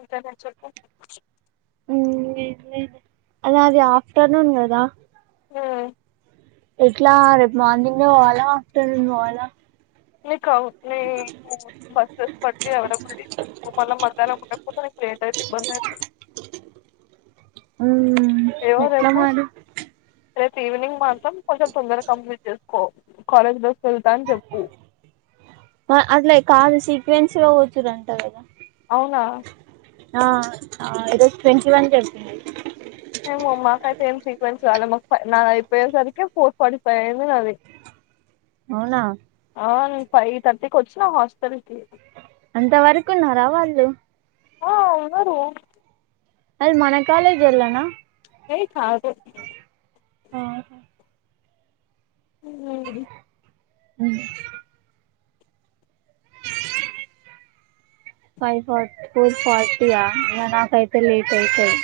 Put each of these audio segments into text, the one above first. ఇంకా ఏదన్న చెప్పండి అయిన అది ఆఫ్టర్నూన్ గదా ఎట్లా రేపు మార్నింగే పోవాలా ఆఫ్టర్నూన్ పోవాలా నీకు [unintelligible] బస్సెస్ పటి అవైలబలిటీ [unintelligible] పు లా మధ్యలో కొత్త కొత్త లేట్ అయితే ఇబ్బంది అయితది ఉమ్మ్ ఎట్లా మరి రేపు ఈవినింగ్ మాత్రం కొంచెం తొందరగా కంప్లీట్ చేసుకో కాలేజ్ బస్ వెళ్తా అని చెప్పు అట్లా కాదు సీక్వెన్స్ లో కూచురంట కదా అవునా ఆ ఈరోజు ట్వంటీ వన్ వెళ్తుంది మేమ మాక అయితే ఏం క్వెన్సీ రాలేదు మాకు నా అయిపోయేసరికి ఫోర్ ఫార్టీ ఫైవ్ అయింది నాది అవునా ఆ నేను ఫైవ్ థర్టీకి వచ్చిన హాస్టల్ కి అంత వరకు ఉన్నారా వాళ్లు ఆ ఎవరు అది మన కాలేజ్ ఎల్లనా ఏ కాదు ఆ ఉహ్ ఉ ఫైవ్ ఫార్ ఫోర్ ఫార్టీయా ఇగా నాకైతే లేట్ అయితది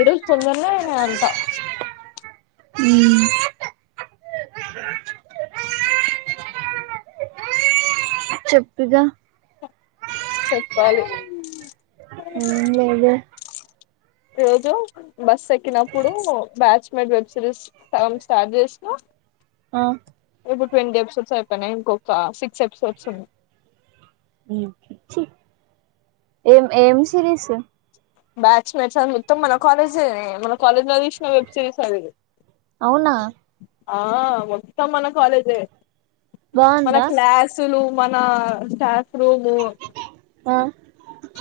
ఈరోజు తొందరగానే అయి వంట ఉ చెప్పిగా చెప్పాలి ఏం లేదు రోజు బస్ ఎక్కినప్పుడు batchmate web series charges ఆ ఇప్పుడు టెన్ ఎపిసోడ్స్ అయిపోయినాయి ఇంకొక సిక్స్ ఎపిసోడ్స్ ఉన్నాయి ఏ ఏం సిరీస్ బ్యాట్స్ మెట్స్ మొత్తం మన కాలేజే మన కాలేజ్ లో తీసిన వెబ్ సిరీస్ అది అవునా ఆ మొత్తం మన కాలేజే మన బాగుందా క్లాసులు మన స్టాఫ్ రూము ఆ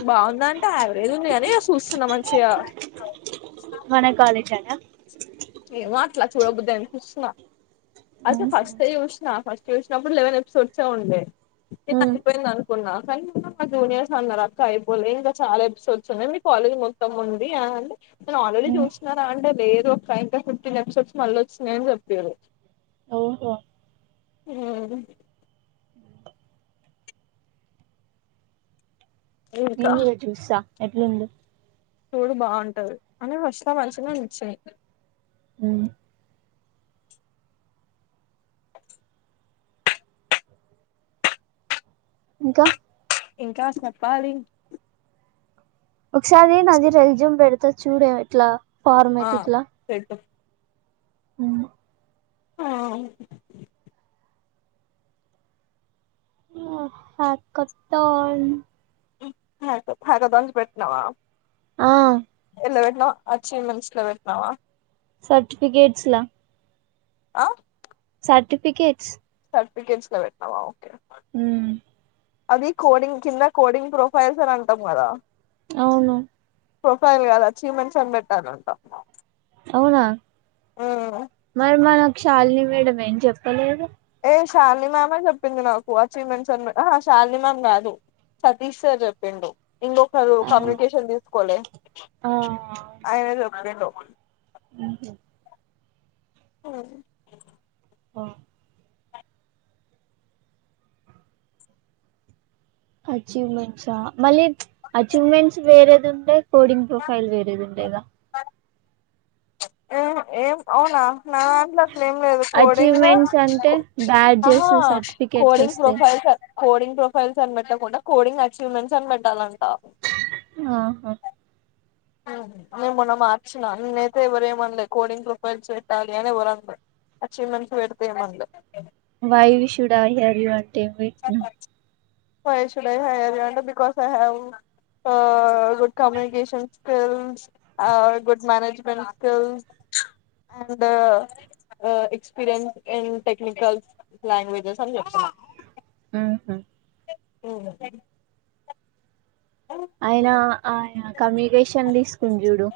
బాగుందా అంటే యావరేజ్ ఉంది అని చూస్తున్నా మంచిగా మన కాలేజానా ఏ అట్లా చూడ బుద్ధి అయింది చూస్తున్న అయితే ఉమ్ ఫస్ట్ ఏ చూసిన ఫస్ చూసినప్పుడు లెవెన్ ఎపిసోడ్స్ ఉండే నేను అయిపోయిందను అనుకున్న కానీ మా జూనియర్స్ అందరు అక్క అయిపోలే ఇంకా చాలా ఎపిసోడ్స్ ఉన్నాయి మీ కాలేజ్ మొత్తం ఉంది అ నేను ఆల్రెడీ ఉమ్ చూస్తునారా అంటే లేదు ఒక ఇంకా ఫిఫ్టీన్ ఎపిసోడ్స్ మళ్ళీ వచ్చినాయని చెప్పారు అవునా అ ఇంకా నేను కూడా చూస్తా ఎట్లుందో చూడు బాగుంటది అని వస్తా మంచిగా నచ్చాయి ఉమ్ ఇంకా ఇంకా చెప్పాలి ఒకసారి నది రెస్యూమ్ పెడుతా చూడు ఎట్లా ఆ పెట్టు మ్ ఆ ఆహకత్త హై హైదరాబాద్ ది పెెట్నావా ఆ ఎల్ల పెట్టినావు అచ్ ఈ మెయిల్ల పెట్టినవా సర్టిఫికెట్స్లా ఆ సర్టిఫికేట్స్ సటిఫట్స్ ల పెట్టినవా ఓకే మ్ అది కోడింగ్ కింద కోడింగ్ ప్రొఫైల్స్ అని అంటాం కదా అవును ప్రొఫైల్ కదా అచీవ్మెంట్స్ అని పెెట్టాలంటా అవునా మరి మనకు షాలీని మేడం ఏం చెప్పలేదు షాలిని మ్యామే చెప్పింది నాకు అచీవ్మెంట్స్ అని అహ షాలిని మ్యామ్ కాదు సతీష్ సర్ చెప్పిండు ఇంకొకరు ఆ కమ్యూనికేషన్ తీసుకోలే ఆ ఆయన చెప్పిండు మ్ హు అది అ అచీవ్మెంట్సా మళ్ళీ అచీవ్మెంట్స్ వేరేది ఉండే కోడింగ్ ప్రొఫైల్ వేరేది ఉండేగ ఆ ఏం అవునా నా నాదాంట్లే అట్ ట్లెం లేదు కోడింగ్ కో అచీవ్మెంట్స్ అంటే ఆహా బ్యాడ్జెస్ సర్టిఫికేట్స్ కోడింగ్ వస్తాయి ప్రొఫైల్ స కోడింగ్ ప్రొఫైల్స్ అని పెట్టకుండా కోడింగ్ అచీవ్మెంట్స్ అని పెట్టాలన్ ఆహా నేన్ మొన్న మార్చిన నన్నయితే ఎవరేమనలేదు కోడింగ్ ప్రొఫైల్స్ పెట్టాలని ఎవ్వరనలే అచీవ్మెంట్స్ పెడుతే ఎం అనలే why we should hire you అంటే ఎం పెట్టినావ్ why we should hire you అంతే because I have a good communication skills a good management skills and experience in technical languages అని చెప్త మ్ హు మ్ ఆయన ఆయన కమ్యూనికేషన్ తీసుకుంది చూడు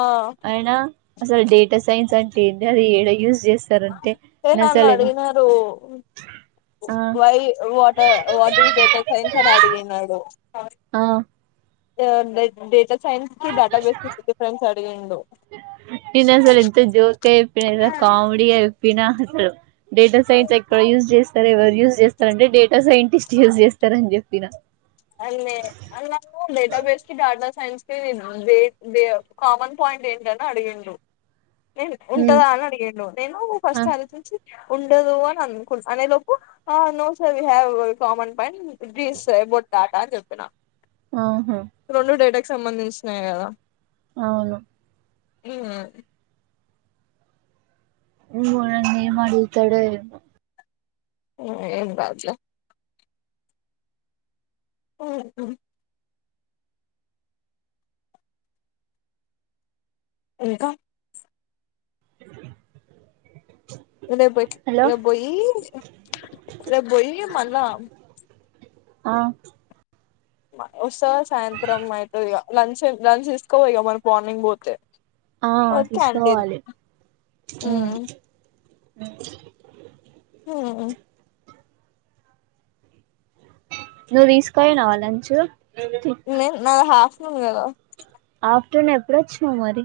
ఆ అయినా అసలు డేటా సైన్స్ అంటే ఏంటి అది ఎడ యూజ్ చేస్ తే నన్ను అడిగినారు ఆ why what what is data science అని అడిగినడు ఆ అ డ్ డేటా సైన్స్ కి డటా బేసెస్ డిఫ్రెండ్స్ అడిగిండు నేనసలు ఎంత జోక్ గా చెప్పిన తెలుస కామెడీగా చెప్ వినహా డేటా సైన్స్ ఎక్కడ యూజ్ చేస్తారు ఎవరు యూజ్ చేస్తారంటే డేటా సైంటిస్ట్ యూజ్ చేస్తా రని చెప్పిన అన్లే అన్నకు డేటాబేస్ డేటా స్ సైన్స్ కే పోయినవ డేట్ ద కామన్ పాయింట్ ఏంటని అడిగాను నేను ఉమ్ ఉంటదా అని అడిగాడు నేను ఆ ఫస్ట్ అది నుంచి ఉండదు అని అనుకుంట అనే లోపు no sir we have common point this about data ఆని చెప్పిన ఆహా సంబంధించినయే కదా అవును [unintelligible] ఉహుమ్ ఆయన ఏం అడుగుతాడో ఏమో ఏమ్ బడ్లా ఉహుమ్ ఇంకా రెబ్బోయి హలో రెప్ బోయి రెప్ బోయి మళ్ళ ఆ వాస్తవ సాయంత్రం అయితది ఈగ లంచ్ లంచ్ తీసుకపో ఇక మరి మార్నింగ్ పోతే ఆ క్యాంటీన్ తీసుకోవాలి ఉమ్ హ్మ్ అమ్ ఆ హుమ్ నువ్వు తీసుకుపోయినవా లంచు నే నా ఆఫ్టర్నూన్ కదా ఆఫటర్నూన్ ఎప్పుడూ వచ్చినవ్ మరి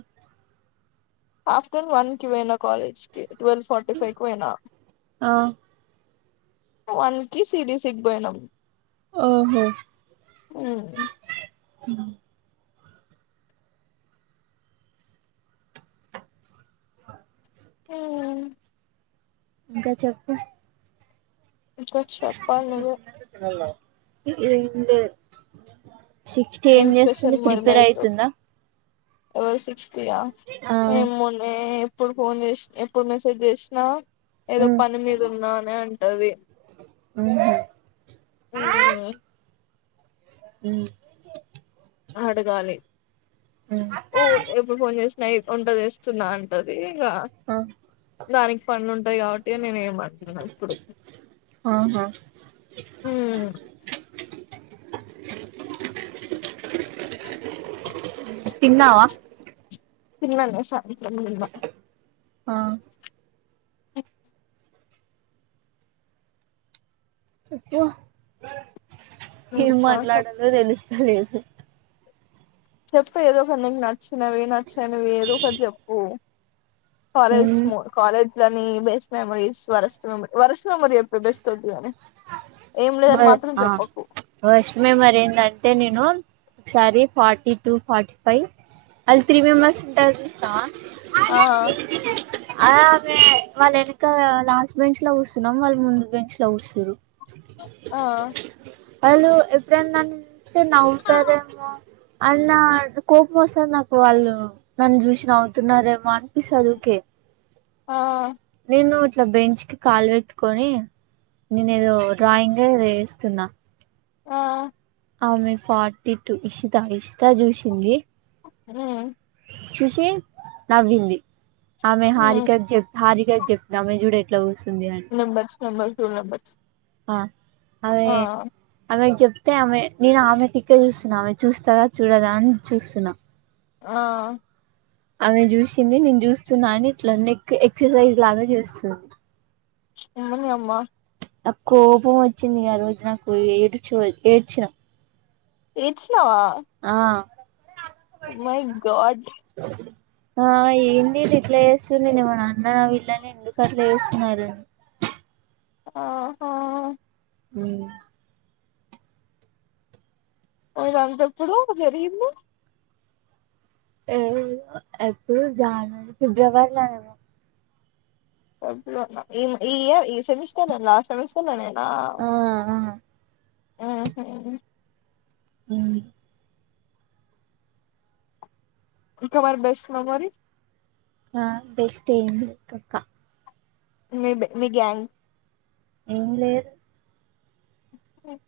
ఆఫ్టర్న్ వన్ కి పోయినా కాలేజ్ కి ట్వల్వ్ ఫార్టీ ఫైవ్ కి పోయినా ఆ వన్ కి సిబిసికి పోయినాం ఓహో ఉమ్. ఆమ్ ఇంకా చెప్పు నువ్వే చేప్పాలి నువ్వే ఎం లేదు చిట్టి ఎం ఏం చేస్తుంది స్పెషల్ మరి ప్రిపర్ నైట్ అవుతుందా ఎవరు సిక్ట్ ఆ ఆ ఏమో లే ఎప్పుడు ఫోన్ చేసిన ఎప్పుడు మెసేజ్ చేసినా ఏదో ఉమ్ పని మీద ఉన్నా అనే అంటది ఉహుమ్ ఉమ్ అడగాలి ఓ ఎప్పుడు ఫోన్ చేసిన ఎప్పు ఉంటది వస్తున్నా అంటది ఇగా దానికి పనులు ఉంటది కాబట్టి అని నేనే ఏమంటున్నా ఇప్పుడు ఆహా ఉమ్ [inaudible] తిన్నావా తిన్నాను సాయంత్రం నిన్నా ఆ చెప్పు ఏం మాట్లాడాలో తెలుస్తా లేదు చెప్పు ఏదో ఒకటి నీకు నచ్చినవి నచ్చనివి ఏదో ఒకటి చెప్పు ఏం కాలేజ్ మోర్ కాలేజ్ దాని బెస్ట్ మెమోరీస్ వర్స్ట్ మె వర్స్ట్ మెమోరి ఎప్పుడు బెస్ట్ వద్దు గాని ఏం లేదని మాత్రం ఆ చెప్పకు వర్స్ట్ మెమోరి ఎందంటే నేను ఒకసారి ఫార్టీ టు ఫార్టీ ఫైవ్ అది త్రీ మెంబర్స్ ఉంటరు చూసావ ఆ అలాగే వాళ్ళ ఎనకల లాస్ట్ బెంచ్లో కూసున్నాం వాళ్ళు ముందు బెంచ్లో కూచ్చిరు ఆ వాళ్ళు ఎప్పుడన్న నన్ను చూస్తే నవ్వుతారేమో అన్నా కోపం వస్తది నాకు వాళ్ళు నన్ను జూసి నవ్వుతున్నారేమో అనిపిస్తది ఊకే ఆ నేను ఇట్లా బెంచ్కి కాలు వెట్టుకొని నేను ఏదో డ్రాయింగే వేస్తున్నా ఆ ఆమె ఫార్టీ టు ఇషితా ఇషితా జూసింది మ్మ్ చూసి నవ్వింది ఆమె ఉమ్ హారికక్ జెప్ హారికక్ జెప్ గమ్మయ్ చూడు ఎట్లా కు సింది అని నెంబర్ టూ నెంబర్స్ అ అదే ఆ అమెకి జెప్ తే ఆమె నేను ఆమె దిక్కే చూస్తున్న ఆమె చూస్తాద చూడదా అని చూస్తున్న ఆ అమె జూసింది నేను జూస్తున్న అని ఇట్ల నెక్ ఎక్సర్సైజ్ లాగా చేస్తుంది అమ్మని యమ్మ నకోపం వచ్చింది ఆ రోజు నాకు ఏడుచు ఏడ్చిన ఏట్స్ ఆ మై గాడ్ ఆ ఏంటి గిట్లా చేస్తుంది ఏమన్న అన్నాన. వీళ్ళని ఎందుకు అట్ల చేస్తున్నారు [inaudible] ఆహా మ్మ్ ఇదంత ఎప్పుడు జరిగింది ఏమో ఎప్పుడు జానవరి ఫిబ్రవరిలోనేమో ఎప్పుడన్న ఈమ్ ఈ ఇయర్ ఈ సెమిస్టర్ అ లాస్ట్ సెమిస్టర్లోనే ఆ మ్ హు మ్ ఇంకా మరి బెస్ట్ మెమోరి ఆ బెస్ట్ ఏం లేదు తొక్క మేబి మీ గ్యాంగ్ ఏమి లేరు ఓయ్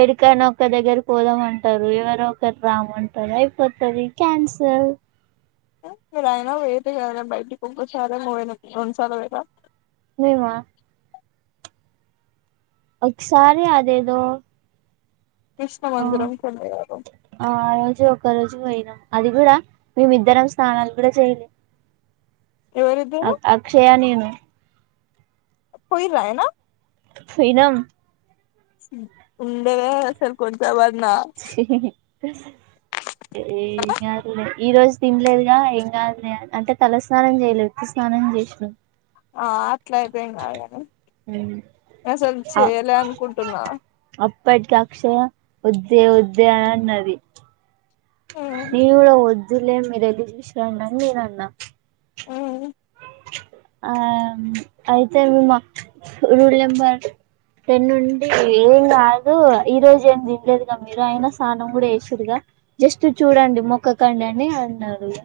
ఎడికైన ఒక్క దగ్గర పోదామంటారు ఎవరు ఒకరు రామంటారు అయిపోతది క్యాన్సిల్ సా మీరయనా వేటిగైన బయటకి కొకసారే బోయినం రెండు సార్లు పోయిర మేమ ఒక్సారి అదేదో కృష్ణ ఆ మందిరం కెళ్ళారు ఆ ఎరోజు ఒకరోజ్ బోయినం అది గూడా మేమిద్దరం స్నానాలు గూడా జేయలే ఎవరిద్దరు అక్ అక్షయా నేను పోయిండ్రా ఆయనా ఫొయ్ నాం ఉండేదే అస్సల్ కొంతమం ఏమ్ గాదులే ఈ రోజు తిండ్లేదు గా ఇంగా అంటే తలస్నానం జేయలేదు వుత్తు స్నాన జేషిన ఆ అట్లైతే ఎం గాదు గని అసల్ చేయలే అనుకుంటున్నా బయ్ట్ కా అక్షయ వద్దే వద్దే అనిఅన్నది ఉమ్ నేన్ గుడా వొద్ వొద్దులే మీరెళ్ళీ జూషిరాండని నేనన్నా ఉమ్ ఆ మ్ అయితే మేమ రూల్ నెంబర్ టెన్నుండి ఏం గాదు. ఈ రోజు ఏం దిండ్లేదుగా మీరు అయినా స్నానం గుడా ఏసిర్రుగా జస్ట్ చూడండి. మొక్కకండి అని అన్నారు ఇగ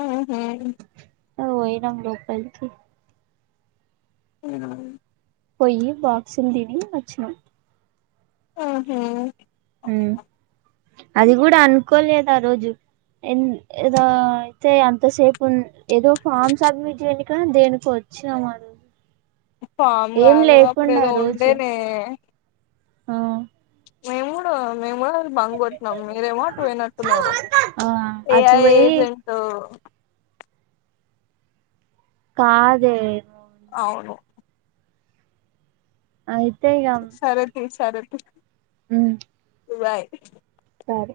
ఆహా ఓ వొయినమ్ లోపల్కి అ పోయ్యి బాక్సుల్ దిని వచ్చినం ఆహ ఉ అది గుడా అనుకోలేదు. ఆ రోజు ఎం ఏదో అయితే అంతసేపు ఉన్ ఏదో ఫామ్ సబ్మిట్ జెయినికనో దేనికో ఇచ్చినాం ఆ రోజు ఫామ్ ఏం గాదు లేకుండా అప్పుడేదో ఆ ఉండె రోజు నే ఆ మేమ్ గూడా మేమ్ కడా బంగ్ గొట్టినాం మీరేమో అటు వోయినట్టున్నారు. ఆ అటు ఏఐ పోయి ఏజెంతో కాదే అవును అయ్ సరే తీ సరే తీ ఉ [unintelligible] అది